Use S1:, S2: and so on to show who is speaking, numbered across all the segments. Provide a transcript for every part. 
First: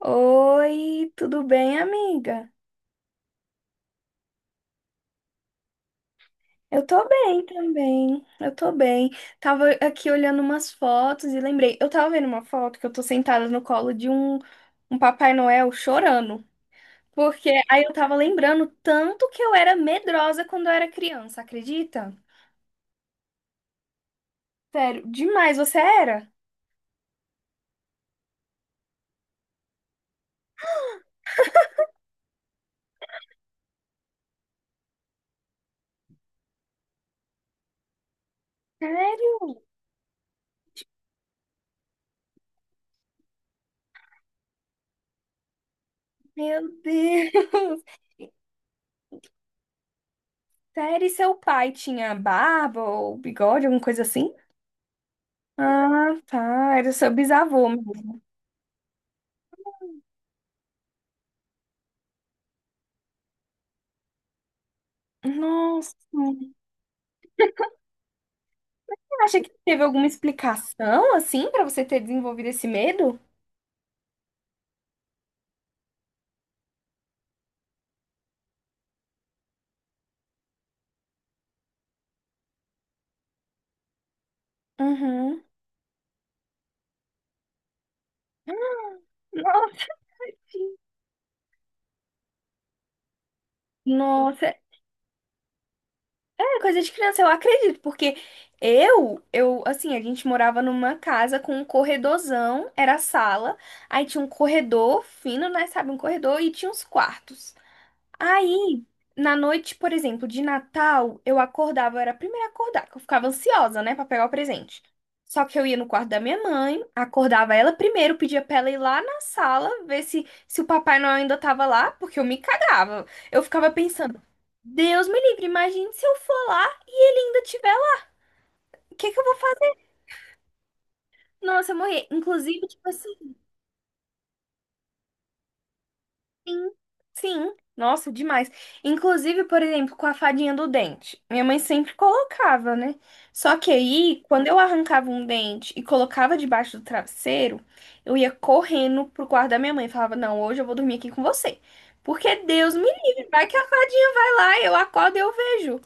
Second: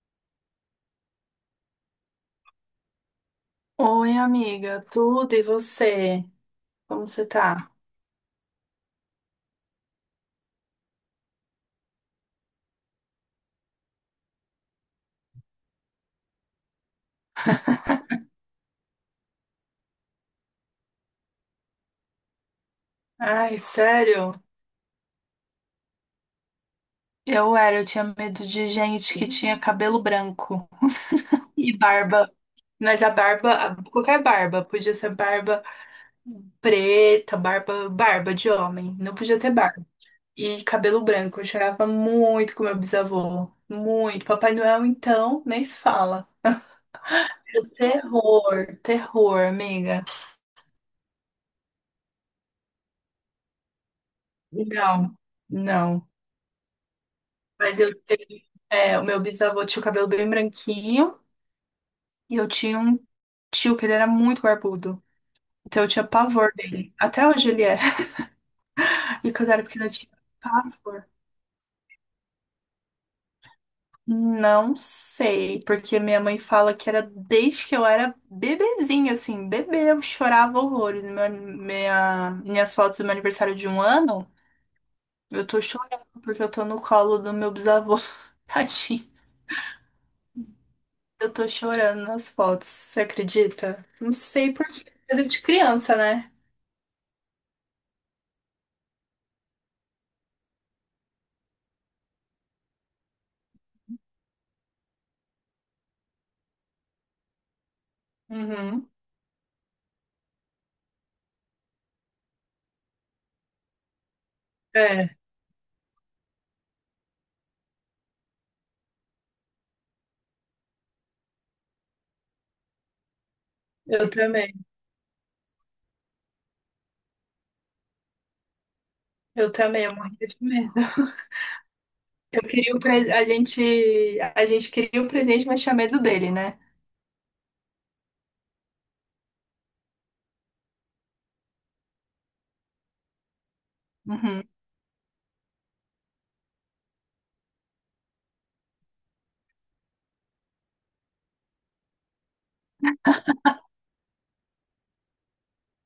S1: Oi, tudo bem, amiga?
S2: Oi, amiga, tudo e você?
S1: Eu
S2: Como
S1: tô
S2: você
S1: bem
S2: tá?
S1: também. Eu tô bem. Tava aqui olhando umas fotos e lembrei. Eu tava vendo uma foto que eu tô sentada no colo de um Papai Noel chorando. Porque aí eu tava lembrando tanto que eu era medrosa quando eu era criança, acredita?
S2: Ai, sério?
S1: Sério, demais, você era?
S2: Eu era, eu tinha medo de gente que tinha cabelo branco e barba. Mas a barba, qualquer barba, podia ser barba preta, barba de homem, não podia ter
S1: Sério?
S2: barba. E cabelo branco, eu chorava muito com meu bisavô, muito. Papai Noel, então, nem se fala.
S1: Meu Deus.
S2: Terror, terror, amiga.
S1: Sério, e seu pai tinha barba ou bigode, alguma coisa assim?
S2: Não, não.
S1: Ah, tá. Era seu bisavô.
S2: Mas eu tenho, o meu bisavô tinha o cabelo bem branquinho e eu tinha um tio que ele era muito barbudo. Então eu
S1: Nossa.
S2: tinha pavor dele. Até hoje ele é. E
S1: Você acha
S2: quando
S1: que
S2: eu era
S1: teve
S2: pequena eu
S1: alguma
S2: tinha pavor.
S1: explicação, assim, pra você ter desenvolvido esse medo?
S2: Não sei, porque minha mãe fala que era desde que eu era bebezinha, assim, bebê, eu chorava horrores. Minha, minhas fotos do meu aniversário de um ano,
S1: Uhum.
S2: eu tô chorando porque eu tô no colo do meu bisavô. Tadinho.
S1: Nossa.
S2: Eu tô chorando nas fotos, você acredita? Não sei
S1: Nossa,
S2: por quê. Coisa de criança, né?
S1: é coisa de criança, eu acredito, porque eu, assim, a gente morava numa casa com um corredorzão, era a sala, aí tinha um corredor fino, né, sabe, um corredor e tinha uns quartos. Aí,
S2: Uhum.
S1: na noite, por exemplo, de Natal, eu acordava, eu era a primeira a acordar, que eu ficava ansiosa, né, pra pegar o presente.
S2: É,
S1: Só que eu ia no quarto da minha mãe, acordava ela primeiro, pedia pra ela ir lá na sala, ver se o Papai Noel ainda tava lá, porque eu me cagava. Eu ficava
S2: eu
S1: pensando,
S2: também.
S1: Deus me livre, imagine se eu for lá, ele ainda tiver lá, o que que eu vou
S2: Eu
S1: fazer?
S2: também, eu morria de medo.
S1: Nossa, eu morri.
S2: Eu
S1: Inclusive,
S2: queria o
S1: tipo assim.
S2: a a gente queria o presente, mas tinha medo dele, né?
S1: Sim, sim. Nossa, demais. Inclusive, por exemplo, com a fadinha do dente. Minha mãe sempre colocava, né? Só que aí,
S2: Uhum.
S1: quando eu arrancava um dente e colocava debaixo do travesseiro, eu ia correndo pro quarto da minha mãe e falava: Não, hoje eu vou dormir aqui com você. Porque Deus me livre, vai que a fadinha vai lá, eu acordo e eu vejo.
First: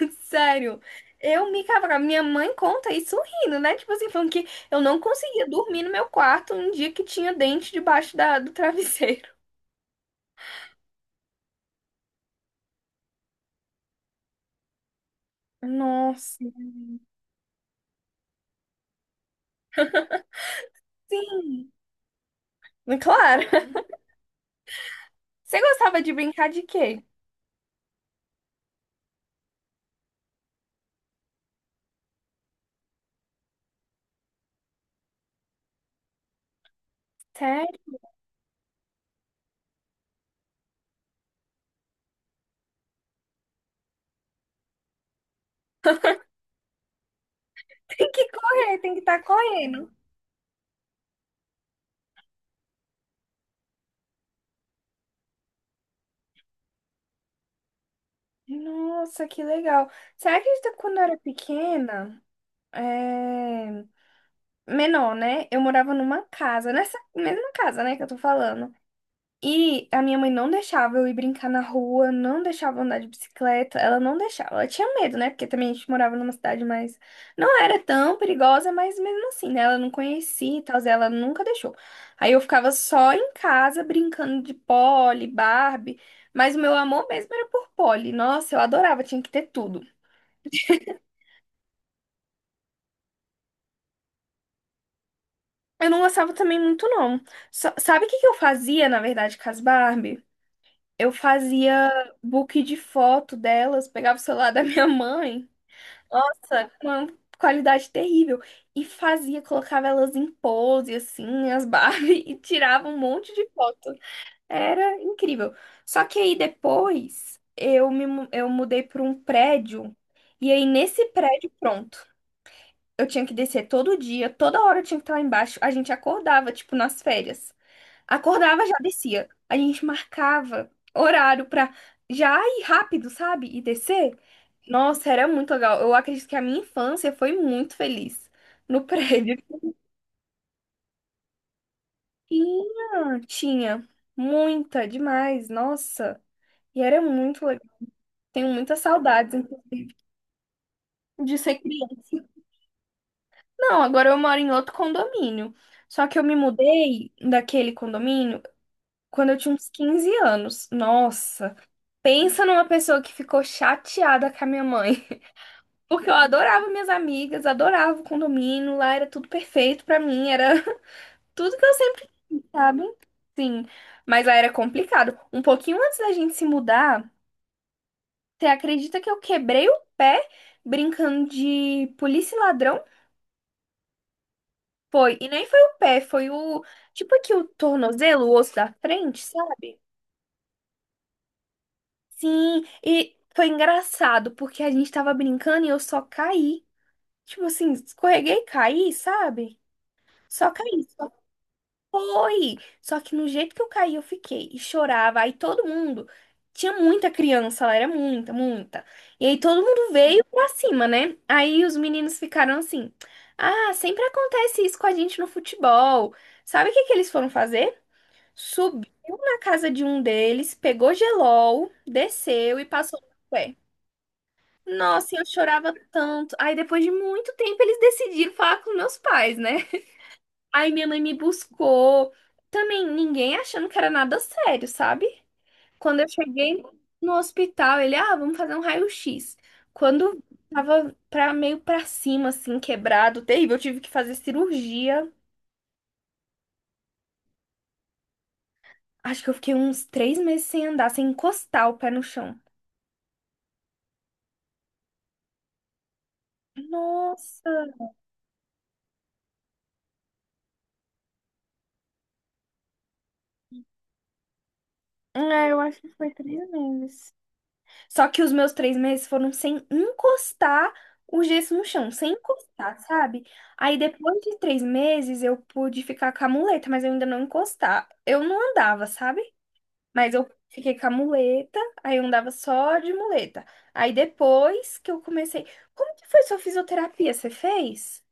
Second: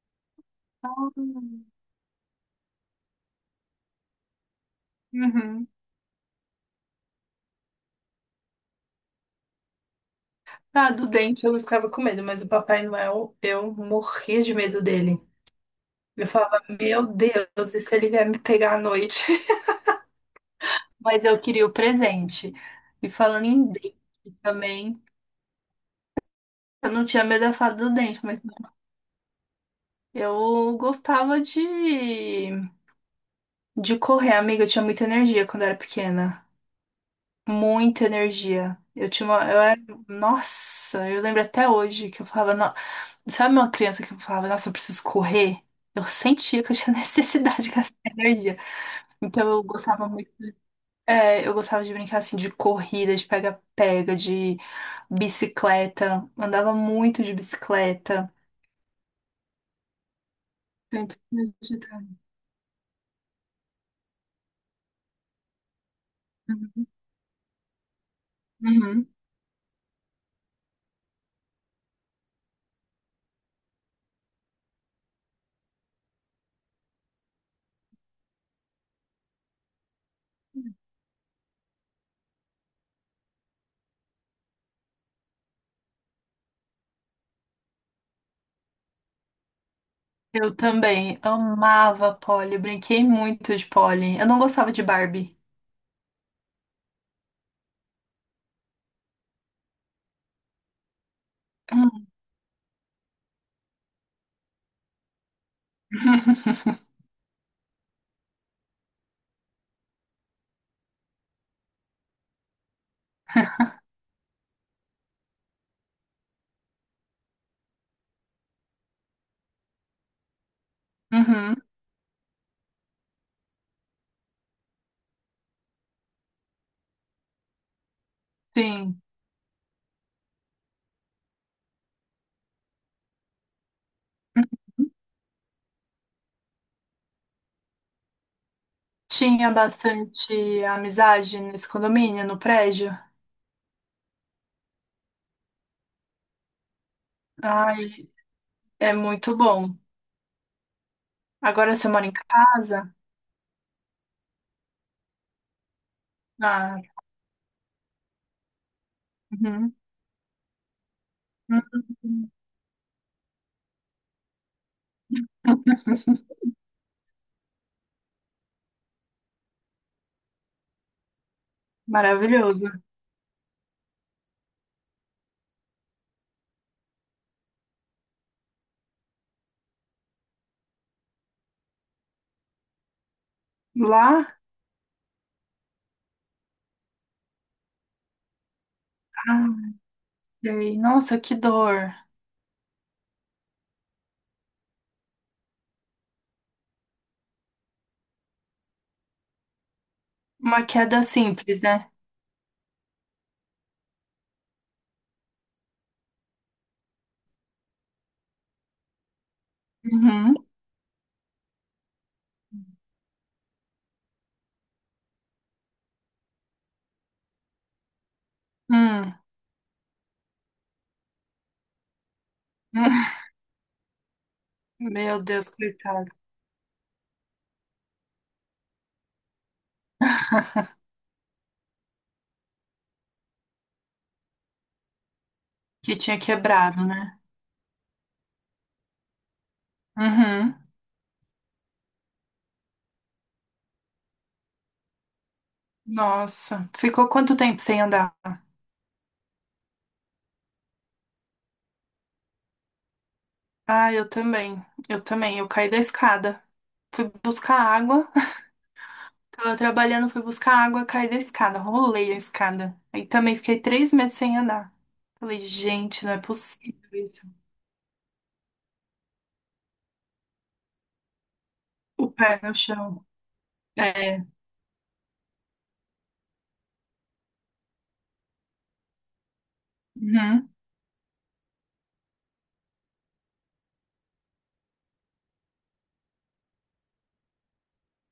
S1: Sério. Eu
S2: Ah,
S1: me cavava. Minha mãe conta isso rindo, né? Tipo assim, falando que eu não conseguia
S2: uhum.
S1: dormir no meu quarto um dia que tinha dente debaixo da, do travesseiro.
S2: Ah, do dente eu ficava com medo, mas o Papai Noel, eu morria de medo dele. Eu
S1: Nossa.
S2: falava, meu Deus, e se ele vier me pegar à noite? Mas eu queria
S1: Sim,
S2: o presente. E falando
S1: claro.
S2: em dente também.
S1: Você gostava de brincar de
S2: Eu
S1: quê?
S2: não tinha medo da fada do dente, mas eu gostava de correr, amiga. Eu tinha muita energia quando eu era pequena.
S1: Sério?
S2: Muita energia. Eu tinha uma, eu era, nossa, eu lembro até hoje que eu falava, sabe uma criança que falava, nossa, eu preciso correr? Eu sentia que eu tinha necessidade de gastar
S1: Tem que
S2: energia.
S1: correr, tem que estar
S2: Então eu
S1: correndo.
S2: gostava muito, eu gostava de brincar assim de corrida, de pega-pega, de bicicleta. Andava muito de bicicleta.
S1: Nossa, que legal. Será que isso quando eu era
S2: Sempre fui de-
S1: pequena, é, menor, né? Eu morava numa casa,
S2: tarde.
S1: nessa mesma casa, né, que eu tô falando.
S2: Uhum.
S1: E a minha mãe não deixava eu ir brincar na rua, não deixava eu andar de bicicleta, ela não deixava. Ela tinha medo, né? Porque também a gente morava numa cidade mais. Não era tão perigosa, mas mesmo assim, né? Ela não conhecia e tal, ela nunca deixou. Aí eu ficava só em casa brincando de Polly, Barbie, mas o meu amor mesmo era por Polly. Nossa, eu adorava, tinha que ter tudo.
S2: Eu também amava Polly, brinquei muito de Polly. Eu não gostava de Barbie.
S1: Eu não gostava também muito, não. Só- Sabe o que que eu fazia, na verdade, com as Barbie? Eu fazia
S2: Hum.
S1: book de foto delas, pegava o celular da minha mãe. Nossa, com uma qualidade terrível. E fazia, colocava elas em pose, assim, as Barbie, e tirava um monte de foto. Era incrível. Só que aí depois eu eu mudei para um prédio, e aí nesse prédio,
S2: Uhum,
S1: pronto. Eu tinha que descer todo dia, toda hora eu tinha que estar lá embaixo. A gente acordava, tipo, nas férias. Acordava, já
S2: sim.
S1: descia. A gente marcava horário pra já ir rápido, sabe? E descer. Nossa, era muito legal. Eu acredito que a minha infância foi muito feliz no prédio.
S2: Tinha bastante amizade nesse condomínio, no prédio.
S1: Tinha muita, demais, nossa. E era muito legal.
S2: Ai,
S1: Tenho muitas
S2: é
S1: saudades
S2: muito bom.
S1: de ser
S2: Agora você mora em
S1: criança.
S2: casa?
S1: Não, agora eu moro em outro condomínio. Só que eu me
S2: Ah,
S1: mudei daquele condomínio quando eu tinha uns
S2: uhum.
S1: 15 anos. Nossa, pensa numa pessoa que ficou chateada com a minha mãe.
S2: Uhum.
S1: Porque eu adorava minhas amigas, adorava o condomínio, lá era tudo perfeito pra mim, era tudo que eu sempre quis,
S2: Maravilhoso.
S1: sabe? Sim, mas lá era complicado. Um pouquinho antes da gente se mudar, você acredita que eu quebrei o pé brincando de polícia e ladrão?
S2: Lá?
S1: Foi, e nem foi o pé, foi o, tipo aqui o tornozelo, o osso da frente,
S2: Ah,
S1: sabe?
S2: sei. Nossa, que dor.
S1: Sim, e foi engraçado, porque a gente tava brincando e eu só caí. Tipo assim, escorreguei e caí, sabe? Só
S2: Uma
S1: caí.
S2: queda simples, né?
S1: Foi! Só que no jeito que eu caí, eu fiquei e chorava. Aí todo mundo. Tinha muita criança lá, era muita, muita. E aí todo mundo veio
S2: Uhum.
S1: pra cima, né? Aí os meninos ficaram assim: Ah, sempre acontece isso com a gente no futebol. Sabe o que que eles foram fazer? Subiu
S2: Hum.
S1: na casa de um deles, pegou gelol, desceu e passou no pé. Nossa,
S2: Meu
S1: eu
S2: Deus,
S1: chorava
S2: coitado.
S1: tanto. Aí depois de muito tempo eles decidiram falar com meus pais, né? Aí minha mãe me buscou. Também ninguém achando que era nada sério, sabe?
S2: Que
S1: Quando eu
S2: tinha
S1: cheguei
S2: quebrado,
S1: no
S2: né?
S1: hospital, ele, ah, vamos fazer um raio-x. Quando
S2: Uhum.
S1: tava pra, meio pra cima, assim, quebrado, terrível, eu tive que fazer cirurgia.
S2: Nossa. Ficou quanto tempo sem andar?
S1: Acho que eu fiquei uns 3 meses sem andar, sem encostar o pé no chão.
S2: Ah, eu também. Eu também. Eu caí da escada. Fui buscar
S1: Nossa!
S2: água. Tava trabalhando, fui buscar água, caí da escada. Rolei a escada. Aí também fiquei 3 meses sem andar. Falei,
S1: É, eu acho que
S2: gente,
S1: foi
S2: não é
S1: três
S2: possível
S1: meses.
S2: isso.
S1: Só que os meus 3 meses foram sem encostar o gesso no chão,
S2: O
S1: sem
S2: pé no
S1: encostar,
S2: chão.
S1: sabe? Aí depois
S2: É.
S1: de 3 meses eu pude ficar com a muleta, mas eu ainda não encostar. Eu não andava, sabe? Mas eu
S2: Uhum.
S1: fiquei com a muleta, aí eu andava só de muleta. Aí depois que eu comecei. Como que foi sua fisioterapia? Você fez?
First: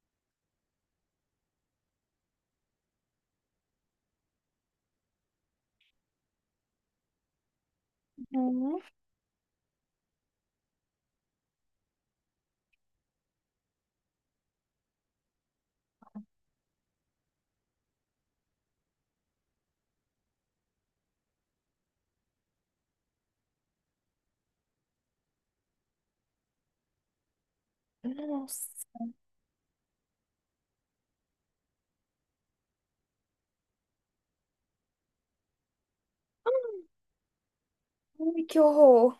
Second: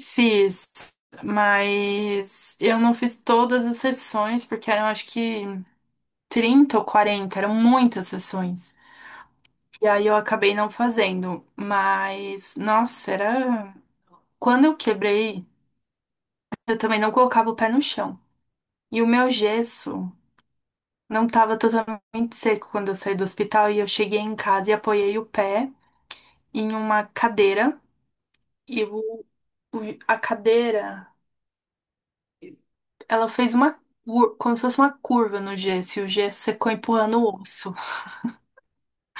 S2: Fiz. Mas eu não fiz todas as sessões, porque eram acho que 30 ou 40, eram muitas sessões.
S1: Uhum.
S2: E aí eu acabei não fazendo. Mas, nossa, era. Quando eu quebrei, eu também não colocava o pé no chão. E o meu gesso não estava totalmente seco quando eu saí do hospital. E eu cheguei em casa e apoiei o pé em uma cadeira.
S1: Nossa,
S2: E o, a cadeira, ela fez uma como se fosse uma curva no gesso, e o gesso secou empurrando o osso.
S1: ai, que horror.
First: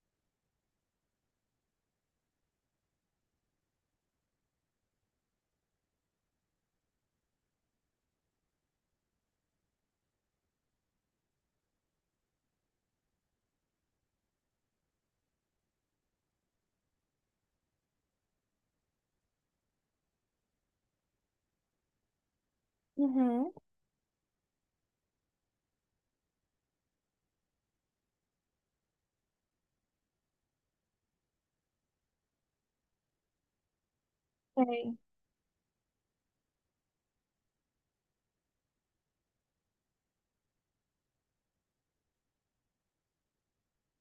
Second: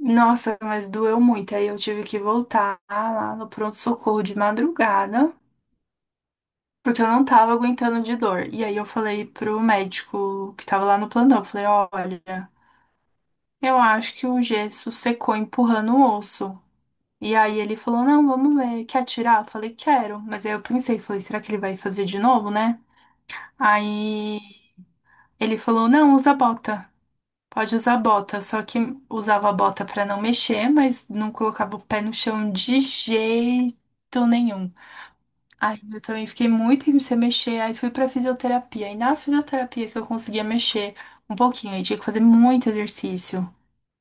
S2: Nossa, mas doeu muito. Aí eu tive que voltar lá no pronto-socorro de madrugada. Porque eu não tava aguentando de dor. E aí eu falei pro médico que tava lá no plantão, eu falei, olha, eu acho que o gesso secou empurrando o osso. E aí ele falou, não, vamos ver, quer tirar? Eu falei, quero. Mas aí eu pensei, falei, será que ele vai fazer de novo, né?
S1: Uhum.
S2: Aí ele falou, não, usa bota. Pode usar bota, só que usava a bota pra não mexer, mas não colocava o pé no chão de jeito nenhum.
S1: Sei.
S2: Ai, eu também fiquei muito tempo sem mexer, aí fui pra fisioterapia. E na fisioterapia que eu conseguia mexer um pouquinho, aí tinha que fazer muito exercício.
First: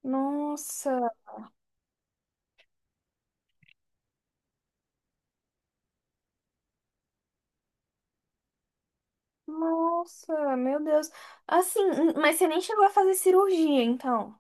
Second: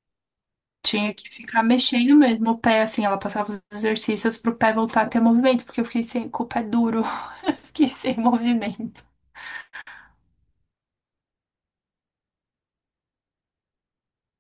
S1: Nossa.
S2: Tinha que ficar mexendo mesmo o pé, assim, ela passava os exercícios pro pé voltar a ter movimento, porque eu fiquei sem, com o pé duro, fiquei sem movimento.
S1: Nossa, meu Deus. Assim, mas você nem chegou a fazer cirurgia, então.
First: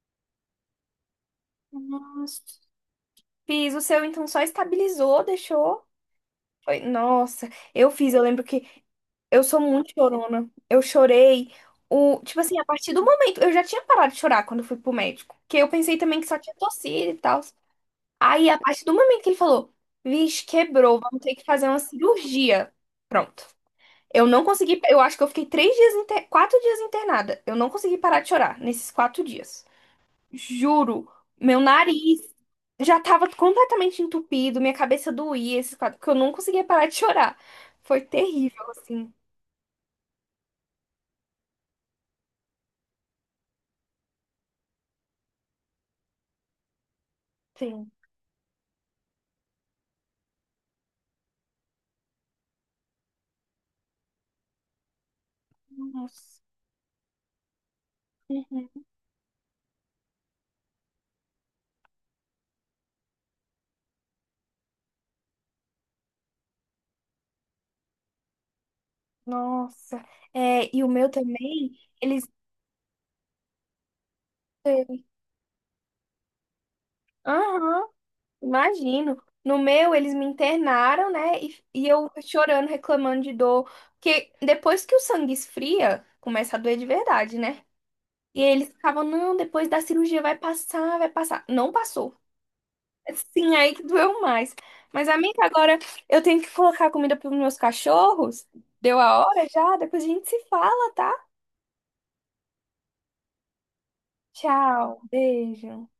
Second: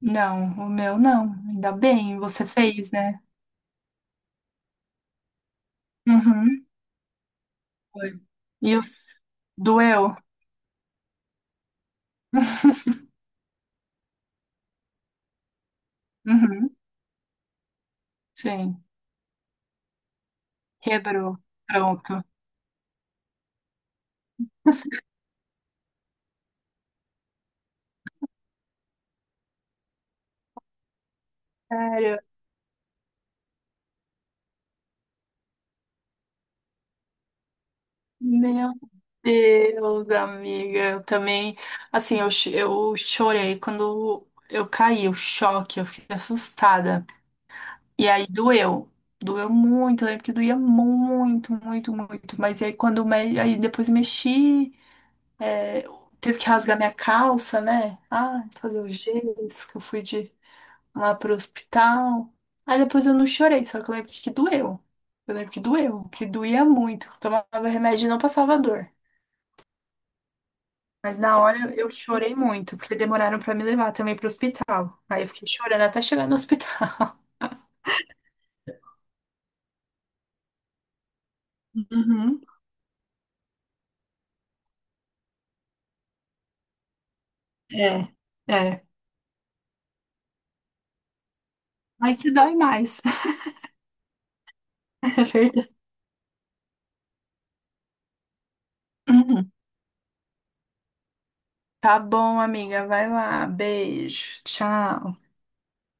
S2: Não, o meu não, ainda bem, você
S1: Nossa.
S2: fez, né?
S1: Fiz o seu, então só estabilizou, deixou.
S2: Uhum.
S1: Foi- Nossa, eu fiz,
S2: Foi.
S1: eu lembro que
S2: E eu...
S1: eu sou muito
S2: doeu?
S1: chorona. Eu chorei. O, tipo assim, a partir do momento, eu já tinha parado de chorar quando eu fui pro médico. Porque eu pensei também que só tinha
S2: Uhum.
S1: tossido e tal. Aí, a
S2: Sim,
S1: partir do momento que ele falou, vixe, quebrou, vamos ter
S2: quebrou.
S1: que fazer uma
S2: Pronto.
S1: cirurgia. Pronto. Eu não consegui. Eu acho que eu fiquei 4 dias internada. Eu não consegui parar de chorar nesses 4 dias. Juro, meu
S2: Sério?
S1: nariz já tava completamente entupido, minha cabeça doía, esses quatro, porque eu não conseguia parar de chorar. Foi terrível,
S2: Meu
S1: assim.
S2: Deus, amiga, eu também, assim, eu, eu chorei quando eu caí, o choque, eu fiquei assustada.
S1: Sim.
S2: E aí doeu, doeu muito, eu lembro que doía muito, muito, muito. Mas aí quando aí depois mexi, é, teve
S1: Nossa.
S2: que rasgar minha calça, né? Ah, fazer
S1: Uhum.
S2: o gesso, que eu fui de lá pro hospital. Aí depois eu não chorei, só que eu lembro que doeu. Eu lembro que doeu, que doía muito. Eu tomava remédio e não passava dor.
S1: Nossa. E o meu
S2: Mas na
S1: também,
S2: hora eu
S1: eles.
S2: chorei muito, porque demoraram pra me levar também pro hospital. Aí eu fiquei chorando até chegar no hospital.
S1: Aham. Imagino. No meu, eles me internaram, né? E eu
S2: Uhum.
S1: chorando, reclamando de dor. Porque depois que o sangue esfria, começa a doer de verdade, né?
S2: É,
S1: E eles
S2: é.
S1: ficavam, não, depois da cirurgia vai passar, vai passar. Não
S2: Aí
S1: passou.
S2: que dói mais.
S1: Sim, aí que doeu mais. Mas,
S2: É
S1: amiga,
S2: verdade.
S1: agora eu tenho que colocar comida para os meus cachorros. Deu a hora
S2: Uhum.
S1: já? Depois a gente se fala, tá?
S2: Tá bom, amiga. Vai lá. Beijo.
S1: Tchau,
S2: Tchau.
S1: beijo.